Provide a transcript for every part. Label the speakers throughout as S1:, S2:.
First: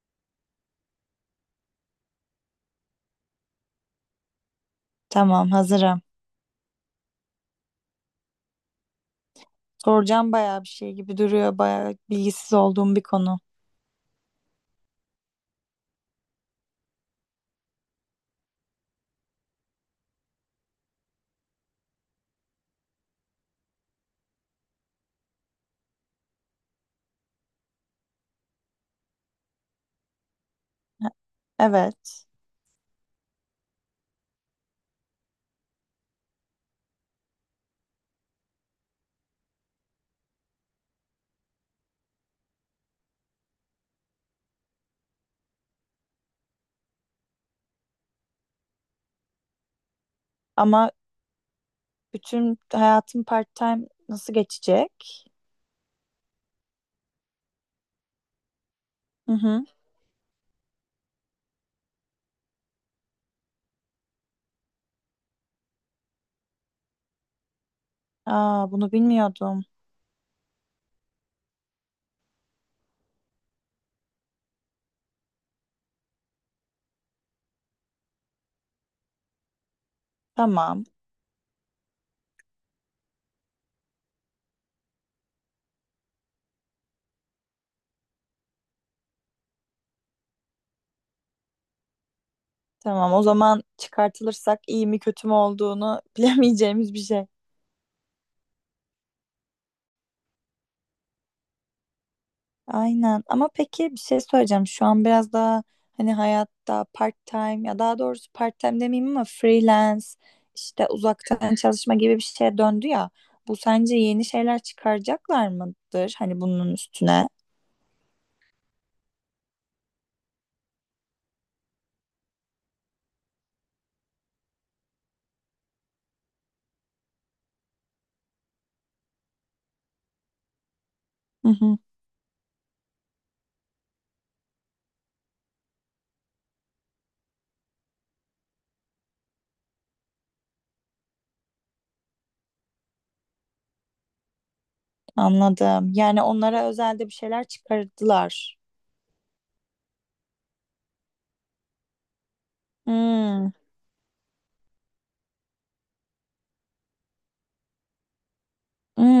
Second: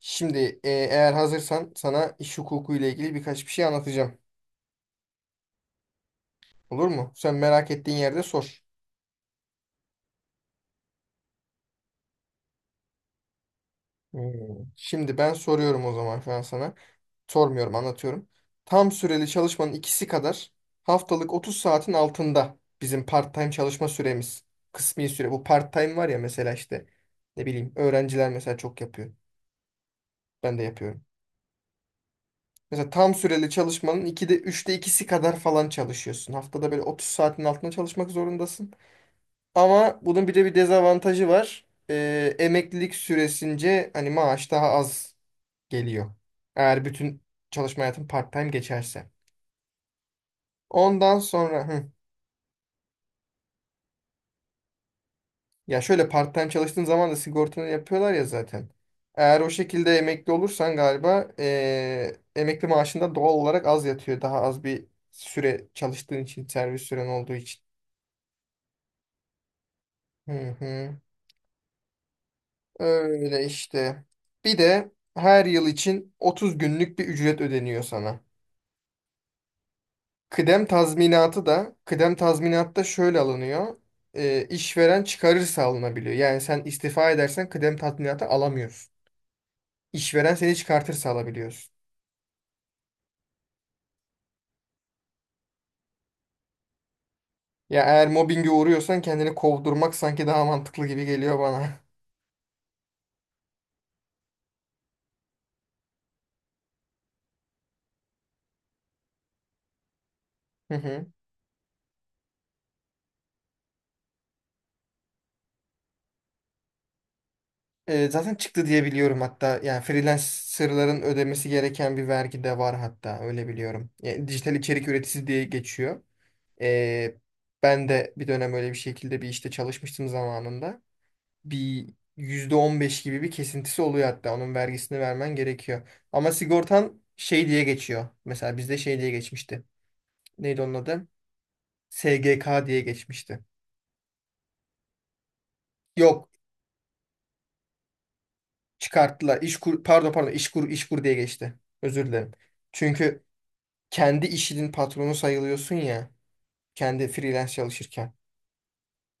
S1: Şimdi eğer hazırsan sana iş hukuku ile ilgili birkaç bir şey anlatacağım.
S2: Tamam, hazırım.
S1: Olur mu? Sen merak ettiğin yerde sor.
S2: Soracağım bayağı bir şey gibi duruyor. Bayağı bilgisiz olduğum bir konu.
S1: Hmm. Şimdi ben soruyorum o zaman şu an sana. Sormuyorum, anlatıyorum. Tam süreli çalışmanın ikisi kadar haftalık 30 saatin altında bizim part-time çalışma süremiz. Kısmi süre. Bu part-time var ya mesela işte ne bileyim öğrenciler mesela çok yapıyor. Ben de yapıyorum.
S2: E- Evet.
S1: Mesela tam süreli çalışmanın 2'de üçte ikisi kadar falan çalışıyorsun. Haftada böyle 30 saatin altında çalışmak zorundasın. Ama bunun bir de bir dezavantajı var. Emeklilik süresince hani maaş daha az geliyor. Eğer bütün çalışma hayatın part-time geçerse.
S2: Ama
S1: Ondan sonra
S2: bütün hayatım part-time nasıl geçecek?
S1: ya şöyle part-time çalıştığın zaman da sigortanı yapıyorlar ya zaten.
S2: Hı
S1: Eğer o
S2: hı.
S1: şekilde emekli olursan galiba emekli maaşında doğal olarak az yatıyor. Daha az bir süre çalıştığın için, servis süren olduğu için.
S2: Aa, bunu bilmiyordum.
S1: Hı hı. Öyle işte. Bir de her yıl için 30 günlük bir ücret ödeniyor sana. Kıdem
S2: Tamam.
S1: tazminatı da kıdem tazminatı da şöyle alınıyor. İşveren çıkarırsa alınabiliyor. Yani sen istifa edersen kıdem tazminatı alamıyorsun. İşveren seni çıkartırsa alabiliyorsun.
S2: Tamam. O zaman çıkartılırsak iyi mi kötü mü olduğunu bilemeyeceğimiz bir şey.
S1: Ya eğer mobbinge uğruyorsan kendini kovdurmak sanki daha mantıklı gibi geliyor bana.
S2: Aynen, ama peki bir şey söyleyeceğim, şu an biraz daha hani hayatta part time, ya daha doğrusu part time demeyeyim ama freelance
S1: Hı
S2: işte
S1: hı.
S2: uzaktan çalışma gibi bir şeye döndü ya, bu sence yeni şeyler çıkaracaklar mıdır hani bunun üstüne?
S1: Zaten çıktı diye biliyorum hatta. Yani freelancerların ödemesi gereken bir vergi de var hatta öyle biliyorum. Yani dijital içerik üreticisi diye geçiyor. Ee, ben de bir dönem öyle bir şekilde bir işte çalışmıştım zamanında.
S2: Hı hı,
S1: Bir %15 gibi bir kesintisi oluyor hatta. Onun vergisini vermen gerekiyor. Ama sigortan şey diye geçiyor. Mesela bizde şey diye geçmişti. Neydi onun adı? SGK diye geçmişti.
S2: anladım, yani
S1: Yok,
S2: onlara özelde bir şeyler çıkardılar.
S1: çıkarttılar. İşkur, pardon pardon İşkur, diye geçti. Özür dilerim. Çünkü
S2: Hmm.
S1: kendi işinin patronu sayılıyorsun ya. Kendi freelance çalışırken.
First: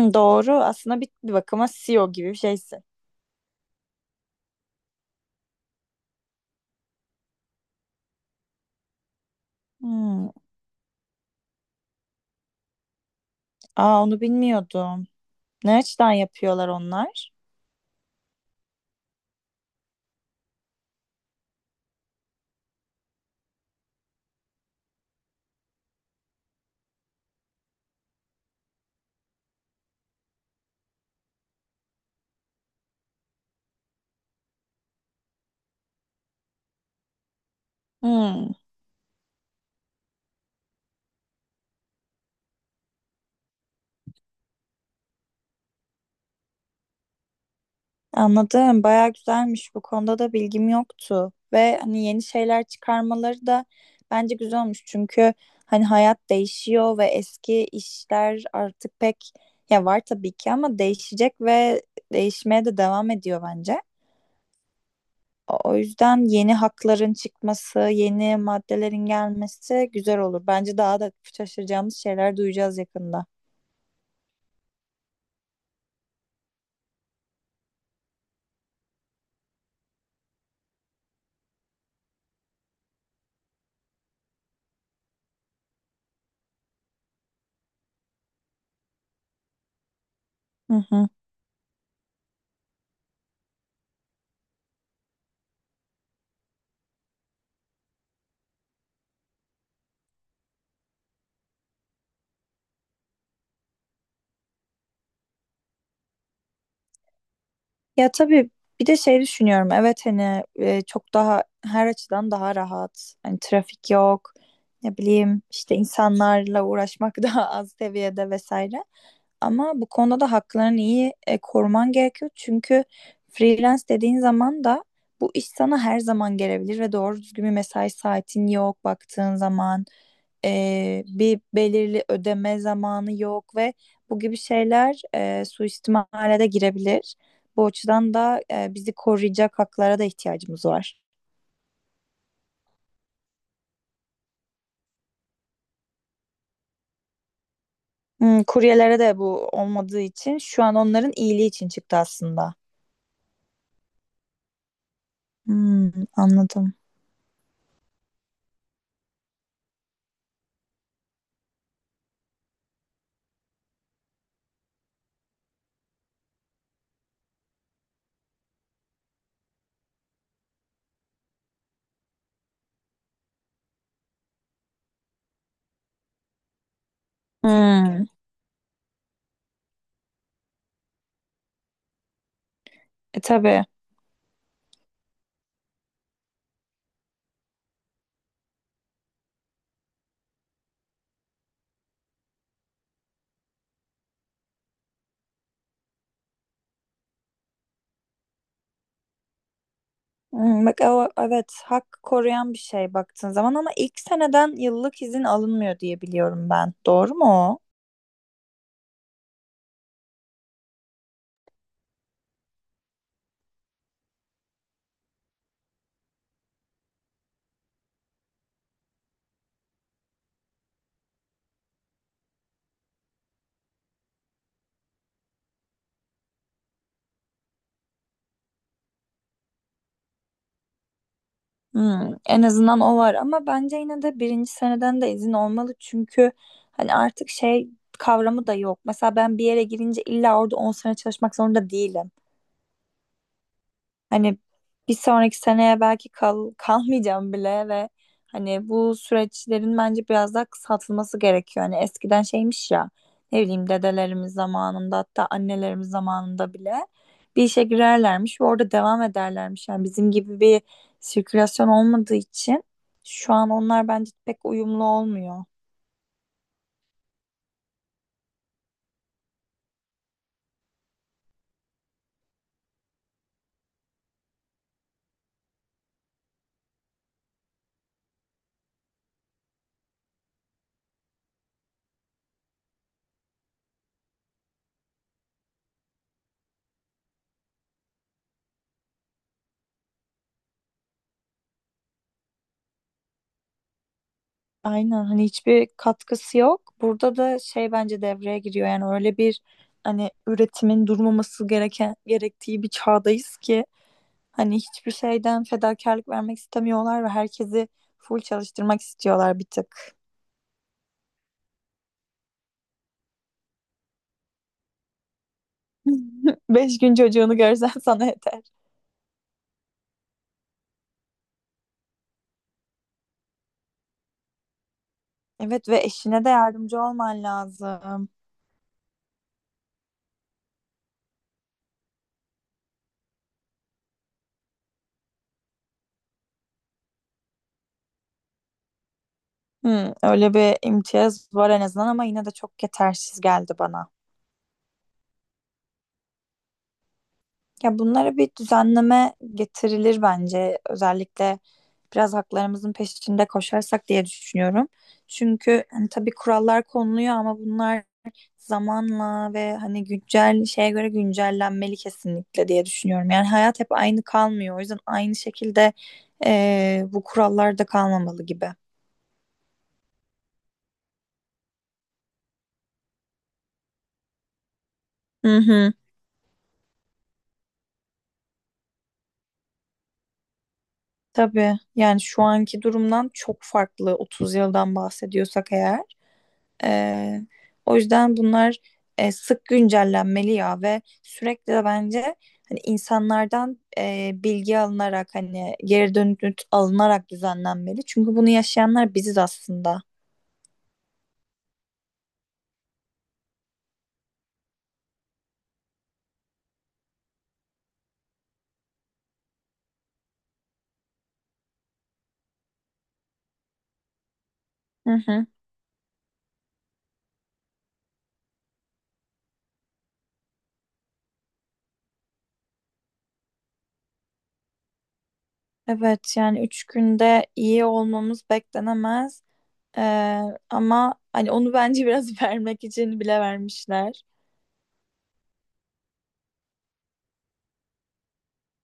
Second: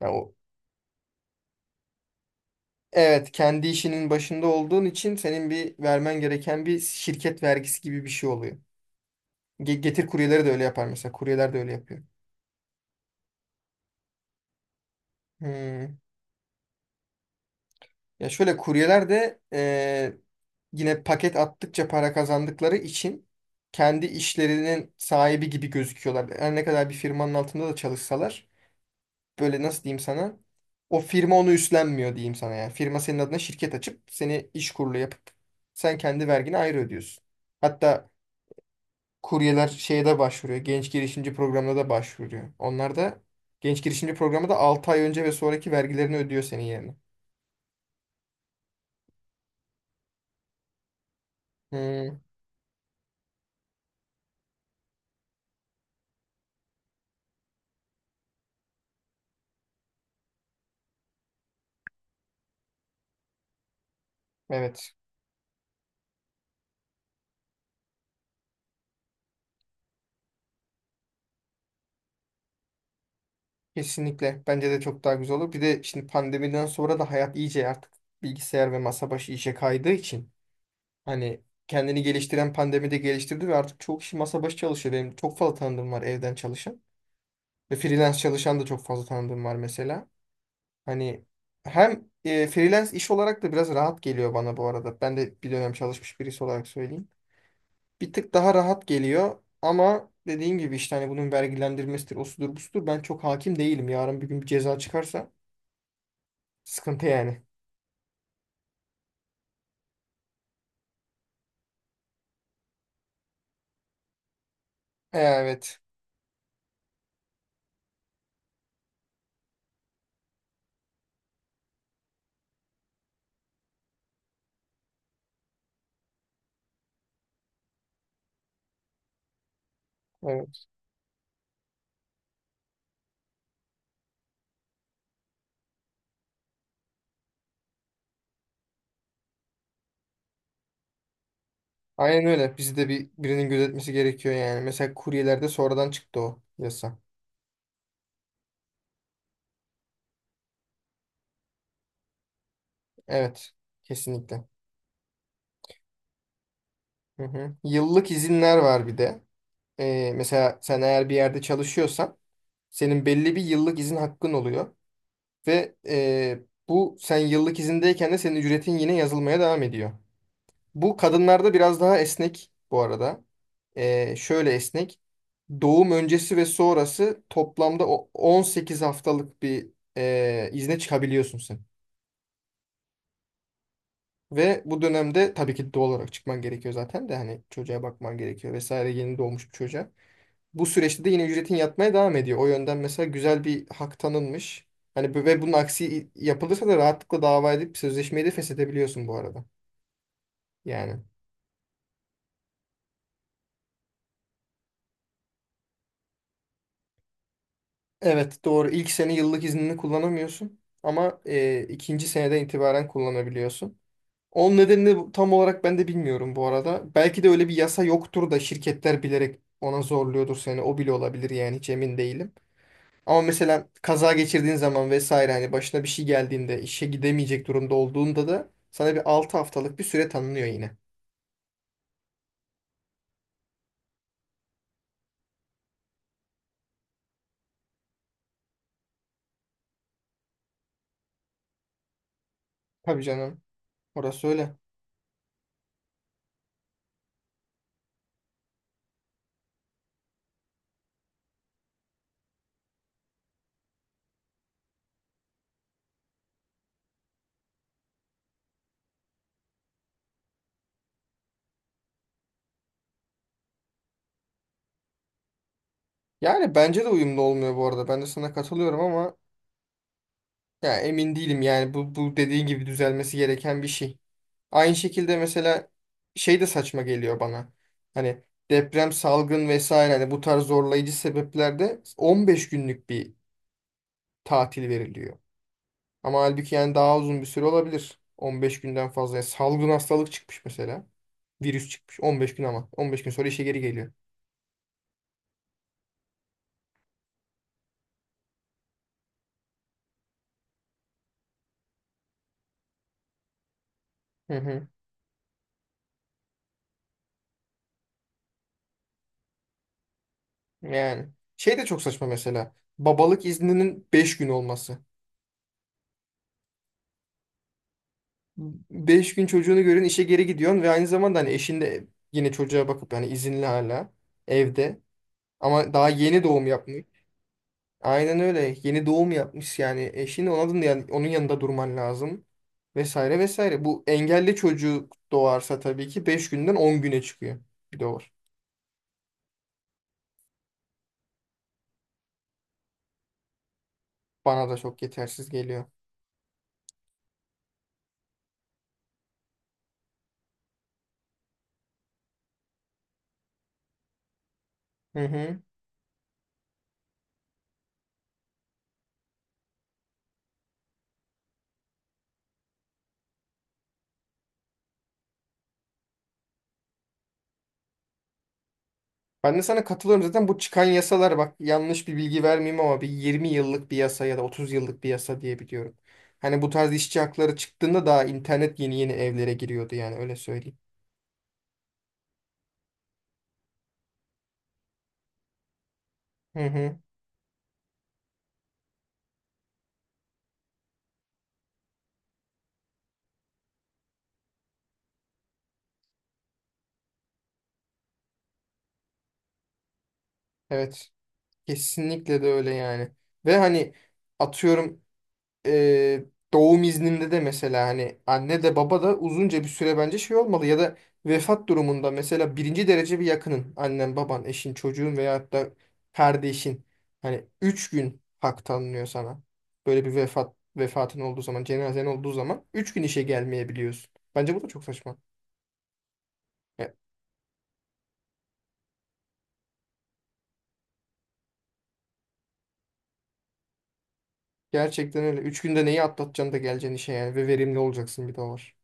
S1: Ya o,
S2: doğru aslında, bir bakıma CEO gibi bir şeysin.
S1: evet kendi işinin başında olduğun için senin bir vermen gereken bir şirket vergisi gibi bir şey oluyor. Getir
S2: Hmm,
S1: kuryeleri de öyle yapar mesela. Kuryeler de öyle yapıyor.
S2: aa, onu bilmiyordum. Ne
S1: Hmm.
S2: açıdan yapıyorlar onlar?
S1: Ya şöyle kuryeler de yine paket attıkça para kazandıkları için kendi işlerinin sahibi gibi gözüküyorlar. Her ne kadar bir firmanın altında da çalışsalar böyle nasıl diyeyim sana, o firma onu üstlenmiyor diyeyim sana yani. Firma senin adına şirket açıp seni iş kurulu yapıp sen kendi vergini ayrı ödüyorsun. Hatta
S2: Hmm.
S1: kuryeler şeye de başvuruyor. Genç girişimci programına da başvuruyor. Onlar da genç girişimci programı da 6 ay önce ve sonraki vergilerini ödüyor senin yerine.
S2: Anladım. Bayağı güzelmiş. Bu konuda da bilgim yoktu. Ve hani
S1: Hmm,
S2: yeni şeyler çıkarmaları da bence güzel olmuş. Çünkü hani hayat değişiyor ve eski işler artık pek, ya var tabii ki ama değişecek ve değişmeye de devam ediyor bence.
S1: evet.
S2: O yüzden yeni hakların çıkması, yeni maddelerin gelmesi güzel olur. Bence daha da şaşıracağımız şeyler duyacağız yakında.
S1: Kesinlikle. Bence de çok daha güzel olur. Bir de şimdi pandemiden sonra da hayat iyice artık bilgisayar ve masa başı işe kaydığı için hani kendini geliştiren pandemide geliştirdi ve artık çok kişi masa başı çalışıyor. Benim çok fazla tanıdığım var evden çalışan ve freelance çalışan da çok fazla tanıdığım var mesela.
S2: Hı hı.
S1: Hani hem freelance iş olarak da biraz rahat geliyor bana bu arada. Ben de bir dönem çalışmış birisi olarak söyleyeyim. Bir tık daha rahat geliyor ama dediğim gibi işte hani bunun vergilendirmesidir, osudur, busudur. Ben çok hakim değilim. Yarın bir gün bir ceza çıkarsa sıkıntı yani.
S2: Ya tabii, bir de şey düşünüyorum. Evet, hani çok daha her açıdan daha rahat. Hani trafik yok. Ne bileyim, işte
S1: Evet.
S2: insanlarla uğraşmak daha az seviyede vesaire. Ama bu konuda da haklarını iyi koruman gerekiyor. Çünkü freelance dediğin zaman da bu iş sana her zaman gelebilir ve doğru düzgün bir mesai saatin yok baktığın zaman.
S1: Evet.
S2: Bir belirli ödeme zamanı yok ve bu gibi şeyler suistimale de girebilir. Bu açıdan da bizi koruyacak haklara da ihtiyacımız var.
S1: Aynen öyle. Bizi de bir birinin gözetmesi gerekiyor yani. Mesela kuryelerde sonradan çıktı o yasa.
S2: Hmm, kuryelere de bu olmadığı için şu an onların iyiliği için çıktı aslında.
S1: Evet. Kesinlikle.
S2: Hmm, anladım.
S1: Hı hı. Yıllık izinler var bir de. Mesela sen eğer bir yerde çalışıyorsan senin belli bir yıllık izin hakkın oluyor. Ve bu sen yıllık izindeyken de senin ücretin yine yazılmaya devam ediyor. Bu kadınlarda biraz daha esnek bu arada. Şöyle esnek. Doğum öncesi ve sonrası toplamda
S2: Hmm,
S1: 18 haftalık bir izne çıkabiliyorsun sen.
S2: tabii.
S1: Ve bu dönemde tabii ki doğal olarak çıkman gerekiyor zaten de hani çocuğa bakman gerekiyor vesaire, yeni doğmuş bir çocuğa. Bu süreçte de yine ücretin yatmaya devam ediyor. O yönden mesela güzel bir hak tanınmış. Ve bunun aksi yapılırsa da rahatlıkla dava edip sözleşmeyi de feshedebiliyorsun bu arada.
S2: Hmm, bak
S1: Yani.
S2: o, evet, hak koruyan bir şey baktığın zaman, ama ilk seneden yıllık izin alınmıyor diye biliyorum ben. Doğru mu o?
S1: Evet, doğru. İlk sene yıllık iznini kullanamıyorsun ama ikinci seneden itibaren kullanabiliyorsun. Onun nedenini tam olarak ben de bilmiyorum bu arada. Belki de öyle bir yasa yoktur da şirketler bilerek ona zorluyordur seni. O bile olabilir yani, hiç emin değilim. Ama mesela kaza geçirdiğin zaman vesaire, hani başına bir şey geldiğinde işe gidemeyecek durumda olduğunda da sana bir 6 haftalık bir süre tanınıyor yine.
S2: Hmm, en azından o var, ama bence yine de birinci seneden de izin olmalı. Çünkü hani artık şey kavramı da yok. Mesela ben bir yere girince illa orada 10 sene çalışmak zorunda değilim.
S1: Tabii canım. Orası
S2: Hani
S1: öyle.
S2: bir sonraki seneye belki kalmayacağım bile ve hani bu süreçlerin bence biraz daha kısaltılması gerekiyor. Hani eskiden şeymiş ya, ne bileyim, dedelerimiz zamanında, hatta annelerimiz zamanında bile bir işe girerlermiş ve orada devam ederlermiş. Yani bizim gibi bir sirkülasyon olmadığı için şu an onlar bence pek uyumlu olmuyor.
S1: Yani bence de uyumlu olmuyor bu arada. Ben de sana katılıyorum ama ya emin değilim yani, bu dediğin gibi düzelmesi gereken bir şey. Aynı şekilde mesela şey de saçma geliyor bana. Hani deprem, salgın vesaire, hani bu tarz zorlayıcı sebeplerde 15 günlük bir tatil veriliyor. Ama halbuki yani daha uzun bir süre olabilir. 15 günden fazla. Yani salgın hastalık çıkmış mesela. Virüs çıkmış 15 gün ama 15 gün sonra işe geri geliyor.
S2: Aynen, hani hiçbir katkısı yok. Burada da şey bence devreye giriyor, yani öyle bir, hani üretimin durmaması gereken gerektiği bir çağdayız ki
S1: Hı
S2: hani
S1: hı.
S2: hiçbir şeyden fedakarlık vermek istemiyorlar ve herkesi full çalıştırmak istiyorlar bir tık.
S1: Yani şey de çok saçma mesela. Babalık izninin 5 gün olması.
S2: Beş gün çocuğunu görsen sana yeter.
S1: 5 gün çocuğunu görün işe geri gidiyorsun ve aynı zamanda hani eşin de yine çocuğa bakıp, yani izinli hala evde
S2: Evet,
S1: ama
S2: ve
S1: daha yeni
S2: eşine de
S1: doğum
S2: yardımcı
S1: yapmış.
S2: olman lazım.
S1: Aynen öyle, yeni doğum yapmış yani eşin onun, yani onun yanında durman lazım vesaire vesaire. Bu engelli çocuk doğarsa tabii ki 5 günden 10 güne çıkıyor, bir de var.
S2: Hmm, öyle bir imtiyaz var en azından, ama yine de çok yetersiz geldi bana.
S1: Bana da çok yetersiz geliyor.
S2: Ya bunlara bir düzenleme getirilir bence, özellikle biraz haklarımızın peşinde koşarsak diye düşünüyorum.
S1: Hı hı.
S2: Çünkü hani tabii kurallar konuluyor, ama bunlar zamanla ve hani güncel şeye göre güncellenmeli kesinlikle diye düşünüyorum. Yani hayat hep aynı kalmıyor. O yüzden aynı şekilde bu kurallar da kalmamalı gibi.
S1: Ben de sana katılıyorum, zaten bu çıkan yasalar bak, yanlış bir bilgi vermeyeyim ama bir 20 yıllık bir yasa ya da 30 yıllık bir yasa
S2: Hı
S1: diye
S2: hı.
S1: biliyorum. Hani bu tarz işçi hakları çıktığında daha internet yeni yeni evlere giriyordu yani, öyle söyleyeyim.
S2: Tabii, yani şu anki durumdan çok farklı 30 yıldan bahsediyorsak eğer.
S1: Hı hı.
S2: Ee, O yüzden bunlar sık güncellenmeli ya, ve sürekli de bence hani insanlardan bilgi alınarak, hani geri dönüt alınarak düzenlenmeli. Çünkü bunu yaşayanlar biziz aslında.
S1: Evet. Kesinlikle de öyle yani. Ve hani atıyorum e, doğum izninde de mesela hani anne de baba da uzunca bir süre bence şey olmalı ya da vefat durumunda mesela birinci derece bir yakının, annen, baban, eşin,
S2: Hı
S1: çocuğun
S2: hı.
S1: veyahut da kardeşin, hani 3 gün hak tanınıyor sana. Böyle bir vefatın olduğu zaman, cenazen olduğu zaman 3 gün işe gelmeyebiliyorsun. Bence bu da çok saçma.
S2: Evet, yani üç
S1: Ya,
S2: günde iyi olmamız beklenemez. Ee, Ama hani onu bence biraz vermek için bile vermişler.
S1: gerçekten öyle. 3 günde neyi atlatacaksın da geleceksin işe yani, ve verimli olacaksın, bir de o var.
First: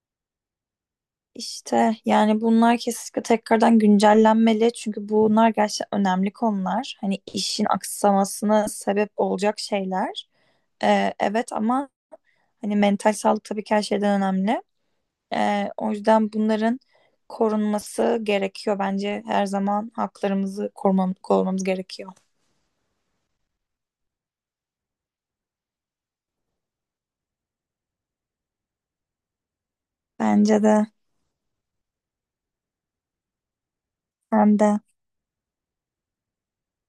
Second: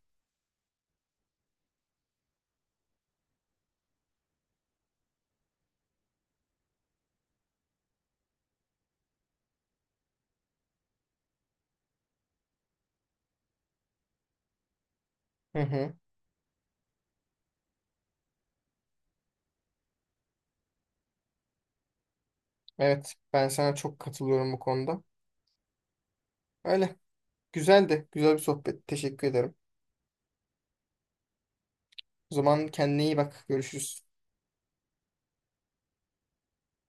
S2: İşte yani bunlar kesinlikle tekrardan güncellenmeli, çünkü bunlar gerçekten önemli konular. Hani işin aksamasına sebep olacak şeyler. Evet, ama hani mental sağlık tabii ki her şeyden önemli.
S1: Hı
S2: O
S1: hı.
S2: yüzden bunların korunması gerekiyor bence. Her zaman haklarımızı korumamız gerekiyor.
S1: Evet, ben sana çok katılıyorum bu konuda. Öyle. Güzeldi. Güzel bir sohbet. Teşekkür ederim.
S2: Bence de.
S1: O zaman kendine iyi bak. Görüşürüz.
S2: Hem de.